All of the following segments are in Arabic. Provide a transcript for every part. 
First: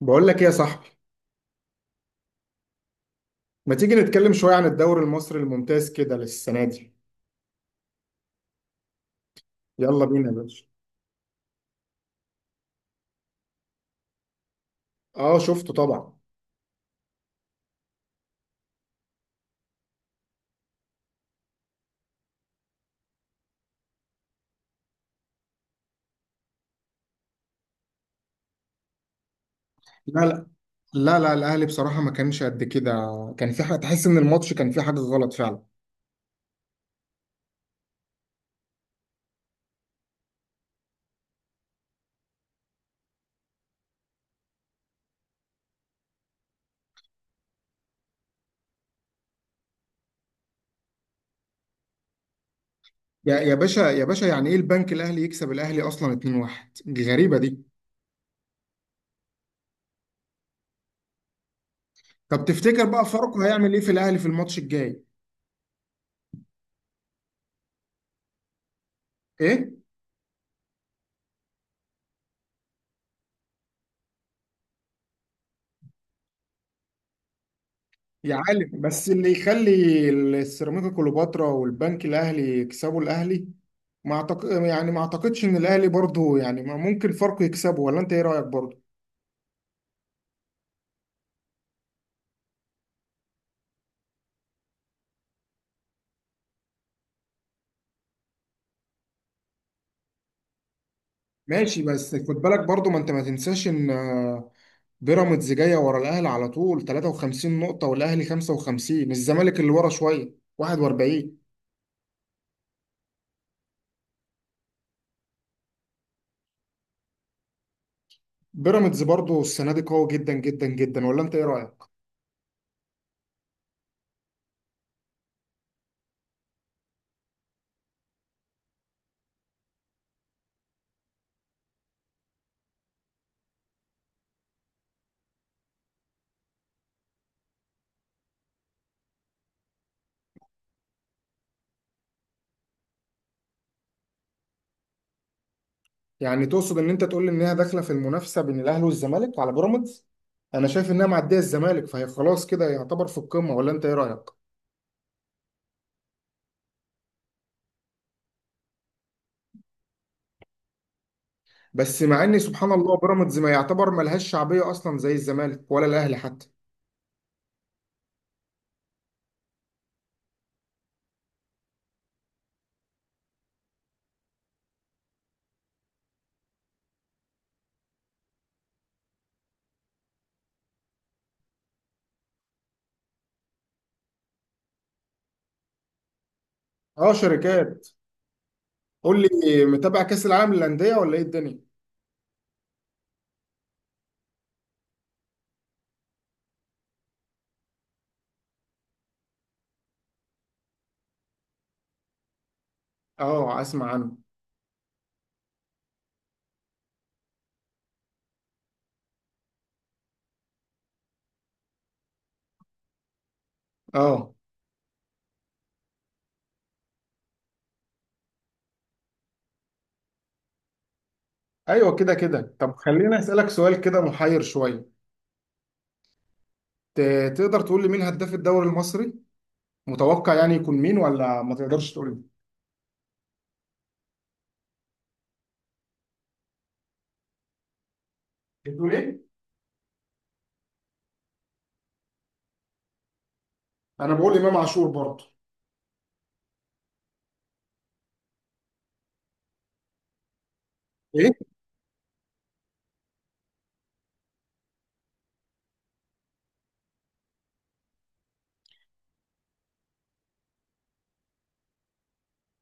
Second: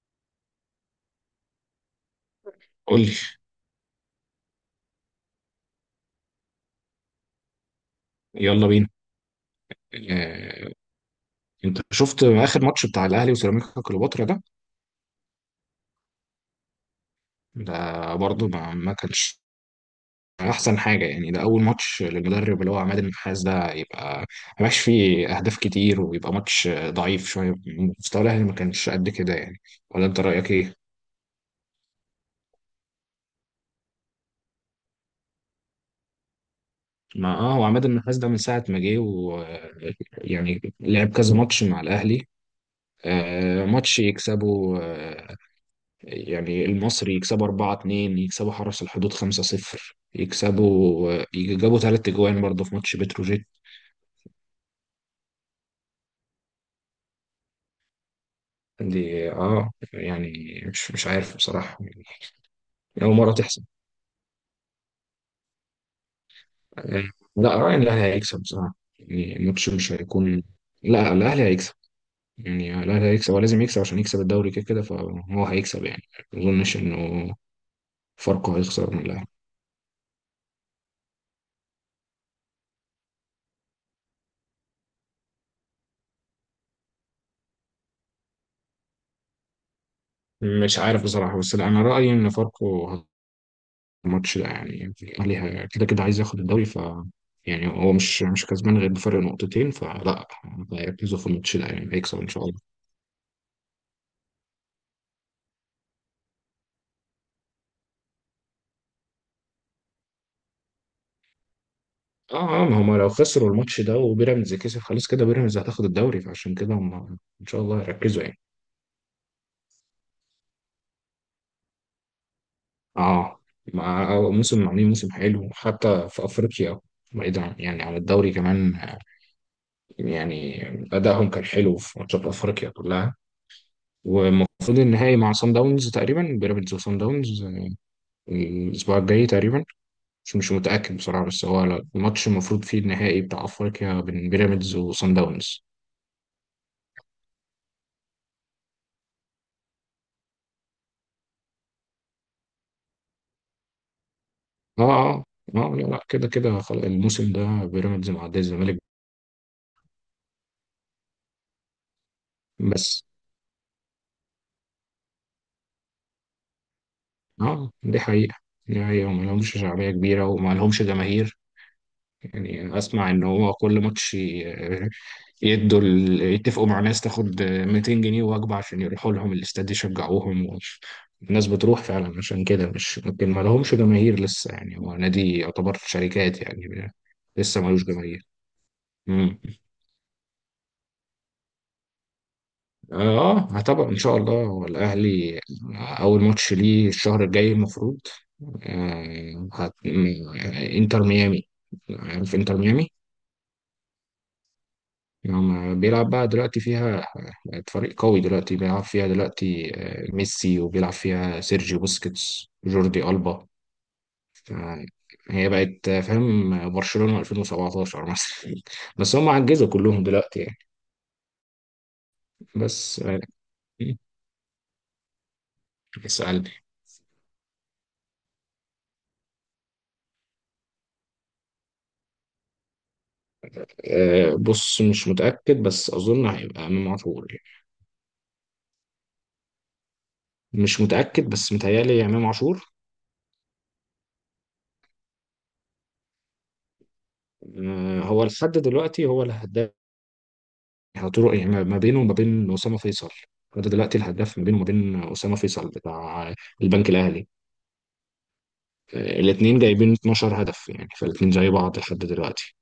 بقول لك ايه يا صاحبي، قول لي. ما تيجي نتكلم شوية عن الدوري المصري الممتاز كده للسنة دي؟ يلا بينا. يلا بينا يا باشا. آه، انت شفت اخر ماتش بتاع الاهلي وسيراميكا كليوباترا ده. اه، شفته طبعا. ده برضه ما كانش احسن حاجه، يعني ده اول ماتش للمدرب اللي هو عماد النحاس ده، يبقى ما بقاش فيه اهداف كتير ويبقى ماتش ضعيف شويه. مستوى الاهلي ما كانش قد كده يعني. ولا انت لا لا، رايك ايه؟ لا لا، الاهلي بصراحة ما كانش قد كده. كان في حاجة تحس ان الماتش كان فيه حاجة غلط فعلا. ما هو عماد النحاس ده من ساعه ما جه، و يعني لعب كذا ماتش مع الاهلي. ماتش يكسبه، يعني المصري يكسبوا 4-2، يكسبوا حرس الحدود 5-0، يكسبوا يجابوا ثلاث اجوان برضه في ماتش يا بتروجيت. يا باشا، يا باشا، يعني ايه البنك الاهلي يكسب الاهلي اصلا 2-1؟ دي غريبة دي. دي اه يعني مش عارف بصراحة يعني. طب تفتكر بقى أول مرة فاروق تحصل. هيعمل ايه في الاهلي في الماتش الجاي؟ آه، لا رأيي إن الأهلي هيكسب بصراحة، يعني الماتش ايه؟ مش هيكون. لا، الأهلي هيكسب، يعني الأهلي هيكسب، هو لازم يكسب عشان يكسب الدوري كده كده، فهو هيكسب يعني. ما أظنش إنه يا فاركو عالم، هيخسر من بس الأهلي. اللي يخلي السيراميكا كليوباترا والبنك الاهلي يكسبوا الاهلي. ما أعتق... يعني ما اعتقدش ان الاهلي برضه، يعني ما ممكن فرق يكسبه. ولا انت ايه رايك برضه؟ مش عارف بصراحة، بس لا، أنا رأيي إن فاركو، الماتش ده يعني الأهلي كده كده عايز ياخد الدوري، ف يعني هو مش كسبان غير بفرق نقطتين، فلا، هيركزوا في الماتش ده ماشي، يعني بس هيكسب ان خد شاء الله. بالك برضه، ما انت ما تنساش ان بيراميدز جايه ورا الاهلي على طول، 53 نقطه، والاهلي 55، الزمالك اللي ورا شويه 41. اه اه، ما هم لو خسروا الماتش ده وبيراميدز كسب خلاص، كده بيراميدز هتاخد الدوري، فعشان كده هم ان شاء الله هيركزوا يعني. بيراميدز برضه السنه دي قوي جدا جدا جدا، ولا انت ايه رايك؟ اه، مع موسم عاملين موسم حلو حتى في افريقيا. يعني عن الدوري كمان، يعني ادائهم كان حلو في ماتشات افريقيا كلها. والمفروض النهائي مع سان داونز، تقريبا بيراميدز وسان داونز الاسبوع الجاي تقريبا. مش متأكد بصراحة، بس هو الماتش المفروض فيه النهائي بتاع أفريقيا بين بيراميدز وصن داونز. يعني تقصد ان انت تقول لي انها داخله في المنافسه بين الاهلي والزمالك على بيراميدز؟ انا شايف انها معديه الزمالك، فهي خلاص كده يعتبر في القمه، ولا انت ايه رايك؟ اه اه. اه، لا لا، كده كده خلاص الموسم ده بيراميدز معدي الزمالك. بس مع ان سبحان الله بس بيراميدز ما يعتبر ملهاش شعبيه اصلا زي الزمالك ولا الاهلي حتى. اه، دي حقيقة. دي حقيقة، وما لهمش شعبية كبيرة وما لهمش جماهير. يعني أسمع إن هو كل ماتش يتفقوا مع ناس تاخد 200 جنيه وجبة عشان يروحوا لهم الاستاد يشجعوهم و... الناس بتروح فعلا، عشان كده مش ممكن ما لهمش جماهير لسه، يعني هو نادي يعتبر شركات يعني. اه، لسه ملوش شركات. جماهير. قول مم. لي، متابع كاس العالم للانديه ولا ايه الدنيا؟ اه، هتابع ان شاء الله، هو الاهلي اول ماتش ليه الشهر الجاي المفروض آه هت... م- انتر ميامي. عارف انتر ميامي. اه، اسمع عنه. نعم، بيلعب بقى دلوقتي فيها فريق قوي دلوقتي، بيلعب فيها دلوقتي ميسي، وبيلعب فيها سيرجيو بوسكيتس، جوردي ألبا. اه، ف- هي بقت فاهم، برشلونة 2017 مثلا بس هم عجزوا كلهم دلوقتي يعني. ايوه، كده كده. طب بس خليني آه، اسالك سؤال كده محير شويه. اسألني. تقدر تقول لي مين هداف الدوري المصري؟ متوقع يعني يكون مين، ولا ما تقدرش تقول لي؟ بص مش متأكد، بس أظن هيبقى إمام عاشور يعني. بتقول ايه؟ مش متأكد، بس متهيألي إمام عاشور. انا بقول امام عاشور برضه. هو لحد دلوقتي هو الهداف، يحطوا ايه؟ له يعني، ما بينه وما بين أسامة فيصل. فده دلوقتي الهداف، ما بينه وما بين أسامة فيصل بتاع البنك الأهلي. الاثنين جايبين 12 هدف يعني، فالاثنين زي بعض لحد دلوقتي.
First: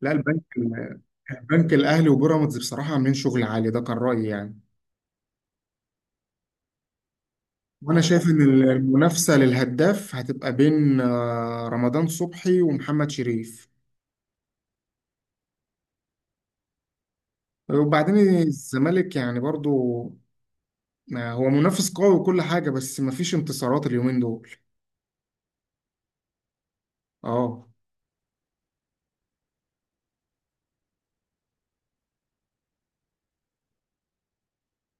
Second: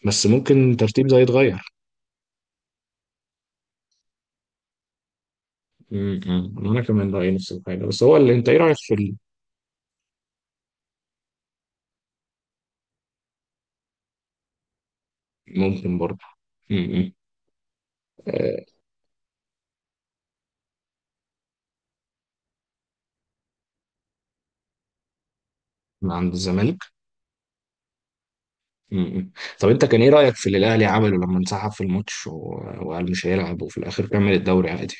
لا. بس البنك ممكن ترتيب ده يتغير. البنك الاهلي وبيراميدز بصراحه عاملين شغل عالي، ده كان رايي يعني. م- م. انا كمان رايي نفس الحاجه، وانا بس هو شايف اللي ان انت ايه رايك في المنافسه للهداف هتبقى بين رمضان صبحي ومحمد شريف. ممكن برضه. م- م. وبعدين آه، الزمالك يعني برضو هو منافس قوي وكل حاجه، بس مفيش انتصارات اليومين دول. من عند الزمالك. اه، م- م. طب انت كان ايه رايك في اللي الاهلي عمله لما انسحب في الماتش وقال مش هيلعب، وفي الاخر كمل الدوري عادي.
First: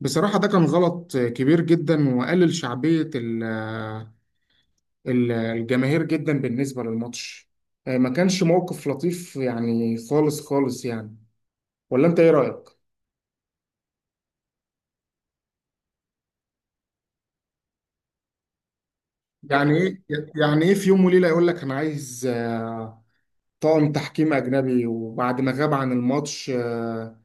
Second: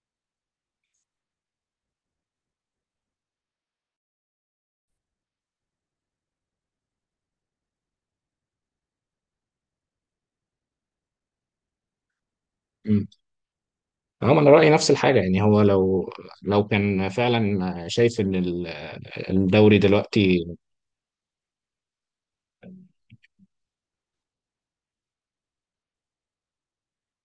بصراحه ده كان غلط كبير جدا، وقلل شعبيه الجماهير جدا بالنسبه للماتش. ما كانش موقف لطيف يعني، خالص خالص يعني. ولا انت ايه رايك؟ هم انا رايي نفس الحاجه، يعني هو لو كان فعلا شايف ان ده يعني الدوري ايه؟ دلوقتي يعني ايه في يوم وليله يقول لك انا عايز طاقم تحكيم أجنبي، وبعد ما غاب عن الماتش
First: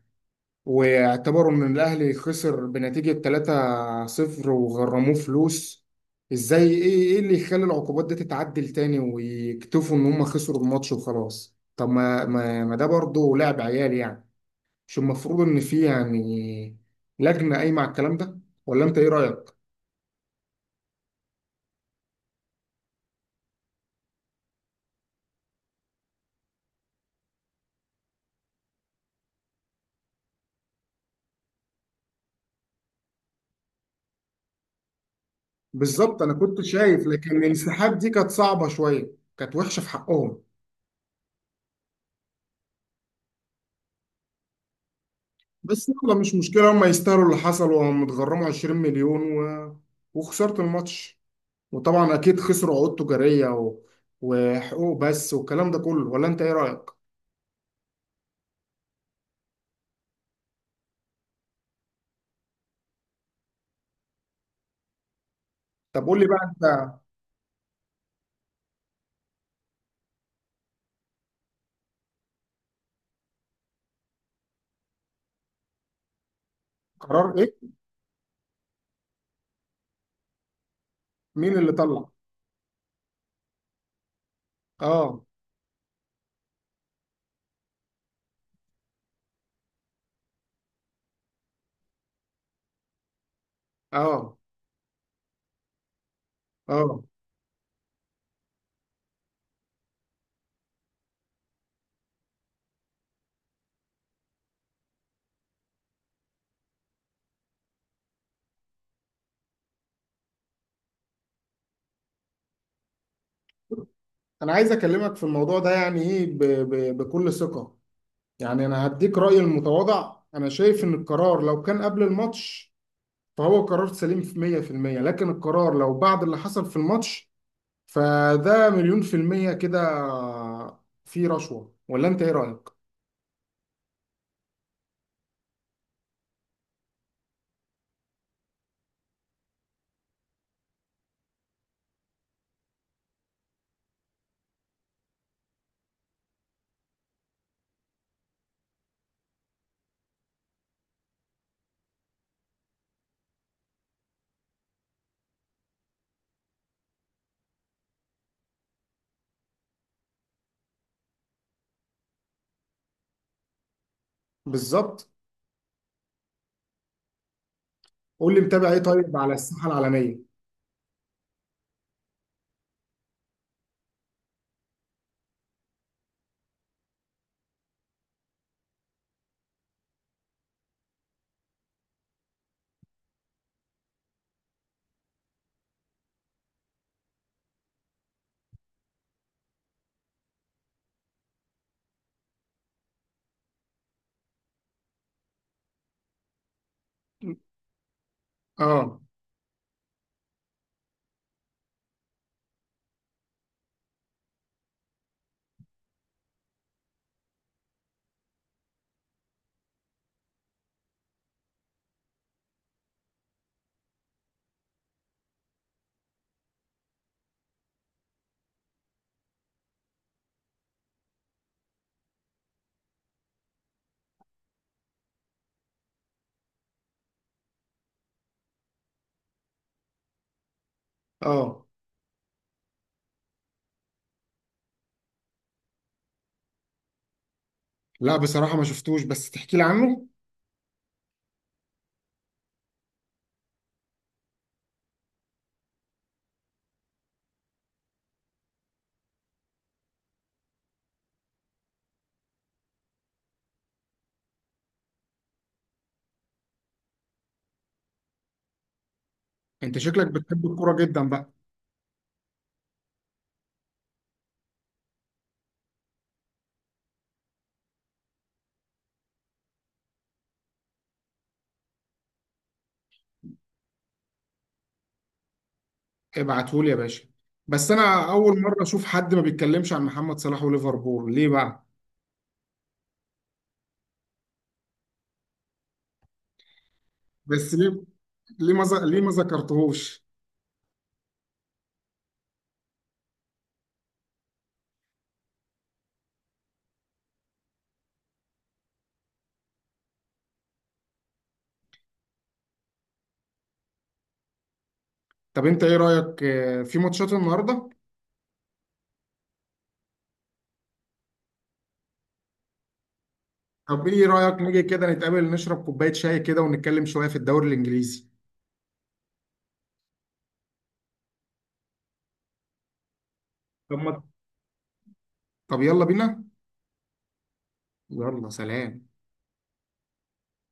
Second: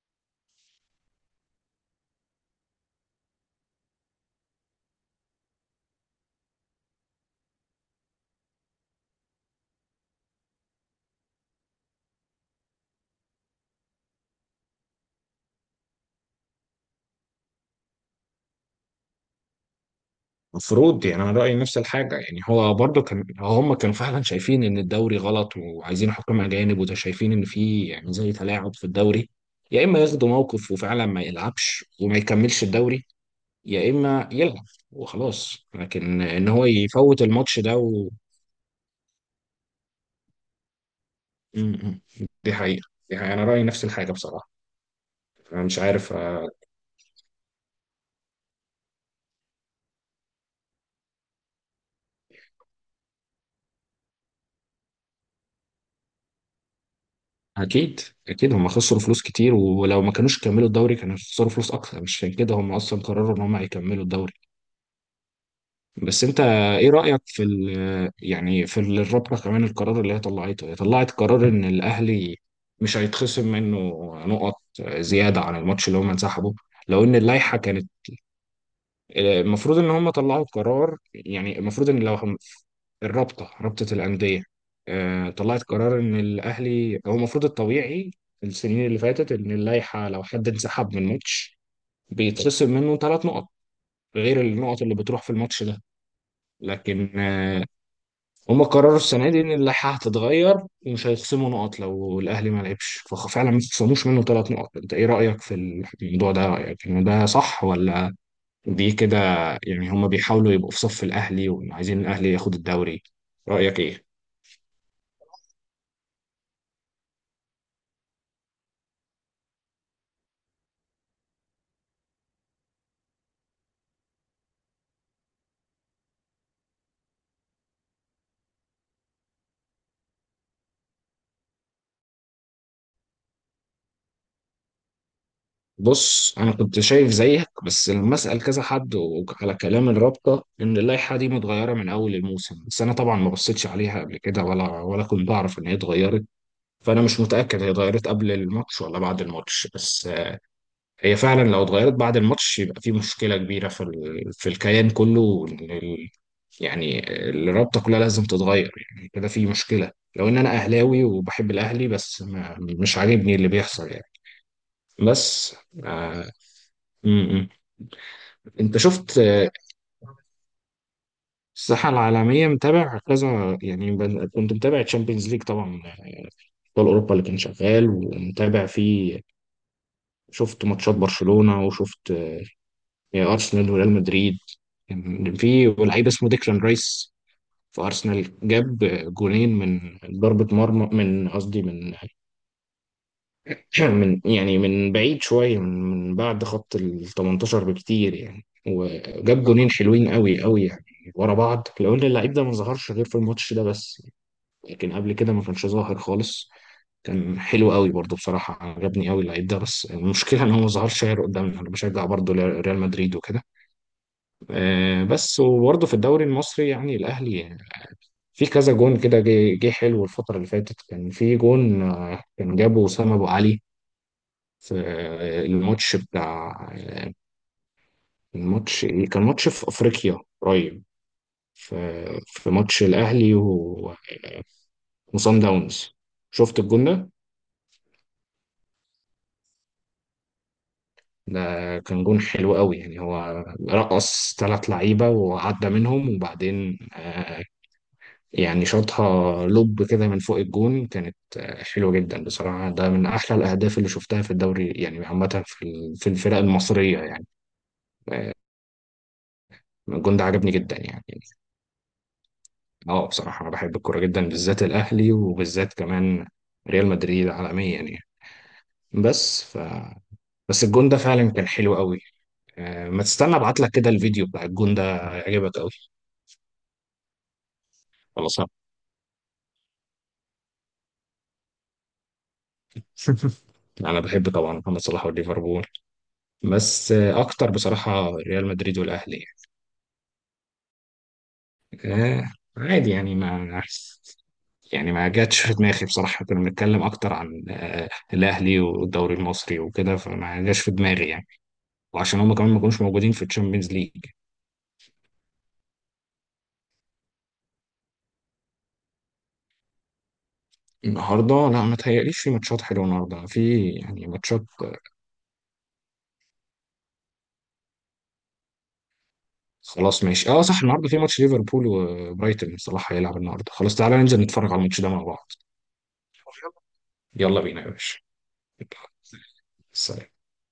واعتبروا إن الأهلي خسر بنتيجة 3-0 وغرموه فلوس. إزاي؟ إيه اللي يخلي العقوبات دي تتعدل تاني، ويكتفوا إن هم خسروا الماتش وخلاص؟ طب ما ده برضه لعب عيال يعني. مش المفروض إن في يعني لجنة قايمة على الكلام ده؟ ولا أنت إيه رأيك؟ مفروض، يعني انا رايي نفس الحاجه، يعني هو برضو كان، هم كانوا فعلا شايفين ان الدوري غلط وعايزين حكام اجانب، وده شايفين ان في يعني زي تلاعب في الدوري، يا اما ياخدوا موقف وفعلا ما يلعبش وما يكملش الدوري، يا اما يلعب وخلاص، بالظبط، لكن أنا ان كنت هو شايف. يفوت لكن الماتش ده الانسحاب دي و... كانت صعبة شوية، كانت وحشة في حقهم. م- م. دي حقيقه، دي حقيقه، انا رايي نفس الحاجه بصراحه. انا مش بس عارف. يلا، مش مشكلة، هم يستاهلوا اللي حصل، وهم اتغرموا 20 مليون و... وخسرت الماتش. وطبعا أكيد خسروا عقود تجارية و... وحقوق بس، والكلام ده كله. ولا أنت إيه رأيك؟ اكيد. اكيد هم خسروا فلوس كتير، ولو ما كانوش كملوا الدوري كانوا خسروا فلوس اكتر، مش عشان كده هم اصلا قرروا ان هم هيكملوا الدوري. طب قول بس لي بقى انت ايه أنت. رايك في ال- يعني في ال- الرابطه كمان، القرار اللي هي طلعته؟ هي طلعت قرار ان الاهلي مش هيتخصم منه نقط زياده عن الماتش اللي هم انسحبوا، لو ان قرار إيه؟ اللائحه كانت المفروض ان هم طلعوا قرار، مين يعني اللي المفروض ان طلع؟ لو الرابطه، رابطه الانديه، آه. طلعت قرار ان الاهلي، هو المفروض الطبيعي في السنين اللي فاتت ان اللائحه، لو حد انسحب من ماتش بيتخصم منه ثلاث نقط آه. غير النقط اللي بتروح في الماتش ده، آه. لكن هم قرروا السنه دي ان اللائحه هتتغير، ومش هيخصموا نقط لو الاهلي ما لعبش، ففعلا ما خصموش منه ثلاث نقط. انت ايه رايك في الموضوع ده؟ رايك ان ده صح ولا دي كده، يعني هم بيحاولوا يبقوا في صف الاهلي وعايزين الاهلي ياخد الدوري؟ رايك ايه؟ أنا عايز أكلمك في الموضوع ده يعني إيه، بكل ثقة. يعني أنا هديك رأيي المتواضع، أنا شايف إن القرار لو كان قبل الماتش فهو قرار سليم في 100%، لكن القرار لو بعد اللي حصل في الماتش فده مليون في المية كده في رشوة. ولا انت ايه رأيك؟ بص انا كنت شايف زيك، بس لما اسال كذا حد على كلام الرابطه ان اللائحه دي متغيره من اول الموسم، بس انا طبعا ما بصيتش عليها قبل كده، ولا كنت اعرف ان هي اتغيرت، فانا مش متاكد هي اتغيرت قبل الماتش ولا بعد الماتش، بس هي فعلا لو اتغيرت بعد الماتش يبقى في مشكله كبيره في في الكيان كله، وإن يعني الرابطه كلها لازم تتغير، يعني كده في مشكله. لو ان انا اهلاوي وبحب الاهلي، بس ما... مش عاجبني اللي بيحصل يعني. بالظبط. بس آه... م- م. قول لي، متابع انت ايه طيب شفت على الساحة العالمية؟ الساحه العالميه، متابع كذا يعني، كنت متابع تشامبيونز ليج طبعا، ابطال اوروبا اللي كان شغال، ومتابع فيه، شفت ماتشات برشلونه، وشفت ارسنال وريال مدريد. كان في لعيب اسمه ديكلان رايس في ارسنال، جاب جونين من ضربه مرمى، من قصدي من من يعني من بعيد شويه، من بعد خط ال 18 بكتير يعني، اه، وجاب جونين حلوين قوي قوي يعني ورا بعض. لو ان اللعيب ده ما ظهرش غير في الماتش ده بس، لكن قبل كده ما كانش ظاهر خالص. كان حلو قوي برضه بصراحة، عجبني قوي اللعيب ده، بس المشكلة ان هو ما ظهرش غير قدامنا. انا بشجع برضه ريال مدريد وكده بس، وبرضه في الدوري المصري يعني الاهلي في كذا جون كده جه حلو الفترة اللي فاتت. كان في جون كان جابه أسامة أبو علي في الماتش بتاع، الماتش إيه؟ كان ماتش في أفريقيا قريب، اه، في في ماتش الأهلي وصن داونز. شفت الجون ده؟ لا بصراحة ما شفتوش، بس تحكي لي عنه. ده كان جون حلو قوي يعني، هو رقص ثلاث لعيبة وعدى منهم، وبعدين يعني شاطها لوب كده من فوق، الجون كانت حلوة جدا بصراحة، ده من أحلى الأهداف اللي شفتها في الدوري يعني، عامة في الفرق المصرية يعني. انت شكلك الجون ده بتحب عجبني الكورة جدا يعني. جدا بقى. اه بصراحة، أنا بحب الكورة جدا، بالذات الأهلي، وبالذات كمان ريال مدريد عالميا يعني. بس ف بس الجون ده فعلا كان حلو قوي. ما تستنى ابعت لك كده الفيديو بتاع الجون ده، هيعجبك قوي. ابعتهولي يا باشا. بس انا خلاص اول مرة اشوف حد ما بيتكلمش عن محمد صلاح وليفربول، ليه بقى؟ انا بحب طبعا محمد صلاح والليفربول، بس اكتر بس ليه؟ بصراحه ريال ليه ما ز- مدريد ليه ما والاهلي. ذكرتهوش؟ يعني. عادي يعني ما، يعني ما جاتش في دماغي بصراحه، كنا بنتكلم اكتر عن الاهلي والدوري المصري وكده، فما جاش في دماغي يعني، وعشان هم كمان ما كانوش موجودين في الشامبيونز ليج. طب انت ايه رأيك في ماتشات النهاردة؟ النهارده لا، ما تهيأليش في ماتشات حلوه النهارده، في طب ايه يعني رأيك ماتشات نيجي كده نتقابل، نشرب كوباية شاي كده، ونتكلم شوية في الدوري الإنجليزي؟ خلاص ماشي. اه صح، النهارده في ماتش ليفربول وبرايتون، صلاح هيلعب النهارده، طب خلاص تعالى ما ننزل نتفرج على الماتش ده مع بعض. طب يلا بينا. يلا بينا يا باشا. يلا سلام. سلام.